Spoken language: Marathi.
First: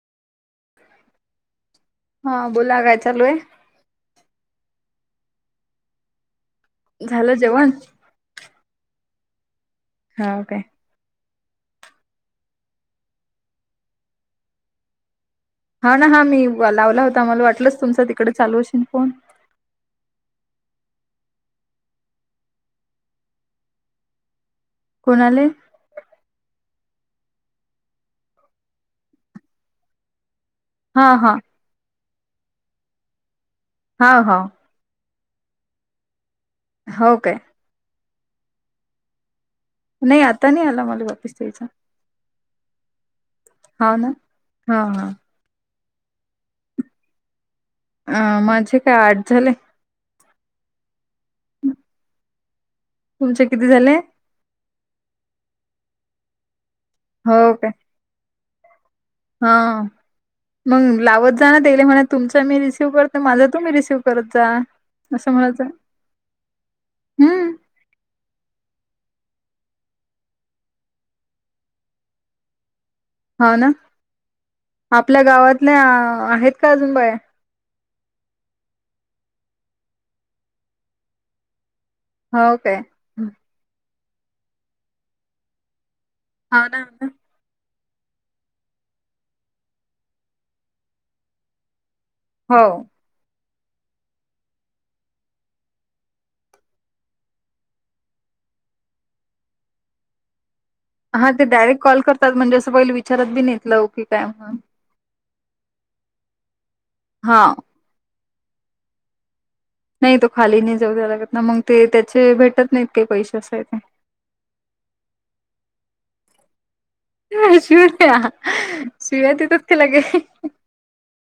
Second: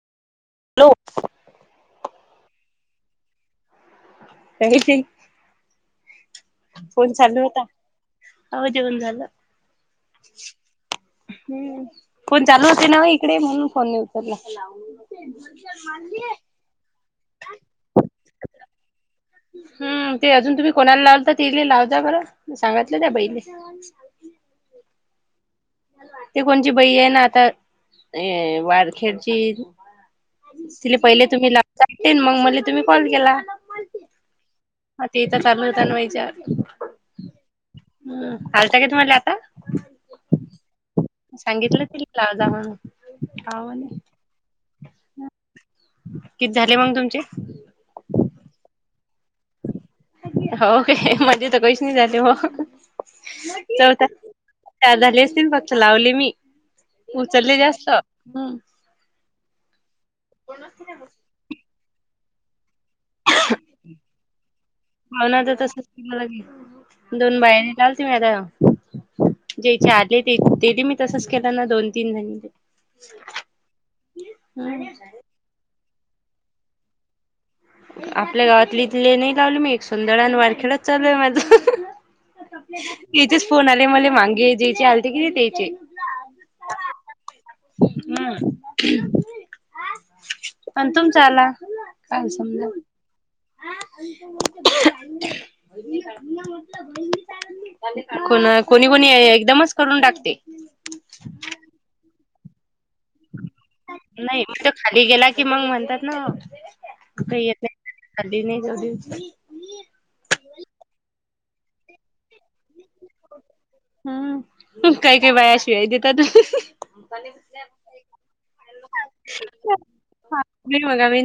हॅलो हा बोला काय चालू आहे ह झालं जेवण आवजेवन झालं हाव काय? हम्म फोन चालू होते ना इकडे म्हणून फोन नाही उचलला हा ना हा मी लावला होता मला वाटलं तुमचा तिकडे चालू असशेल फोन हम्म ते अजून तुम्ही कोणाला लावलता तेयले लावजा बरं सांगीतलं त्या बाईले कोणाले ते कोणची बाई हैना आता ऐ वारखेडचीआहे ती तिले हा पहिले हा तुम्हीे लावता वाटते मग मले तुम्ही कॉल केला हा हा हा तेथ तर चालू होतं व्हायच्या वर हो काय हम आलता का तुम्हाला आता नाही आता नाही आला मला वापिस त्यांचा सांगितलं तिला लाव जा म्हणून हा हैव म्हणे ना हा हा किती झाले मंग तुमचे अं, माझे काय आठ झाले हौव का [unintelligible] मजे तर कही नाही झाली हो तुमचे किती [unintelligible] तर झाले काय चार झाले असतील फक्त लावले मी हो उचलले का जास्त हम्म हा मग लावत जाण त्याले म्हणा तुमच्या मे तेव्हापर्यंत माझ तुम्ही रिसिव करत जा असं भावना तर म्हणायचं तसच केलं लगे दोन हम्म बाईनी लावलते मागाआ ज्याचे आले ते ते मी तसच केलं ना दोन तीन जाणीले हौना आपल्या गावातल्या आहेत का अजून बाया आपल्या गावातली इथले नाही लावली मी एक सुंदर आणि वारखेडच चालूय माझं [unintelligible] हो [unintelligible] काय त्याचेच फोन आले मला मांगे ज्याचे आलते की नाही त्याचे हौवना हौवना हम् [unintelligible] पण तुमचा आला काय समजा हो [unintelligible] मेॅ म्हटंल बहिणी होना कोणी कोणी एकदमच करून टाकते हा ते डायरेक्ट कॉल करतात म्हणजे असं पहिले विचारत बी नाही लावुकी काय ह? कि मग म्हणतात ना काही हा येत नाही खाली नाही जाऊदेयांची नाही तो खाली नाही जाऊ द्या लागत ना मग ते त्याचे भेटत नाहीत काही पैसे असाय ते हम् काही काही बाया शिव्या देतातात अ [unintelligible] [unintelligible] शिव्या देतात का लगे नाही मग आम्ही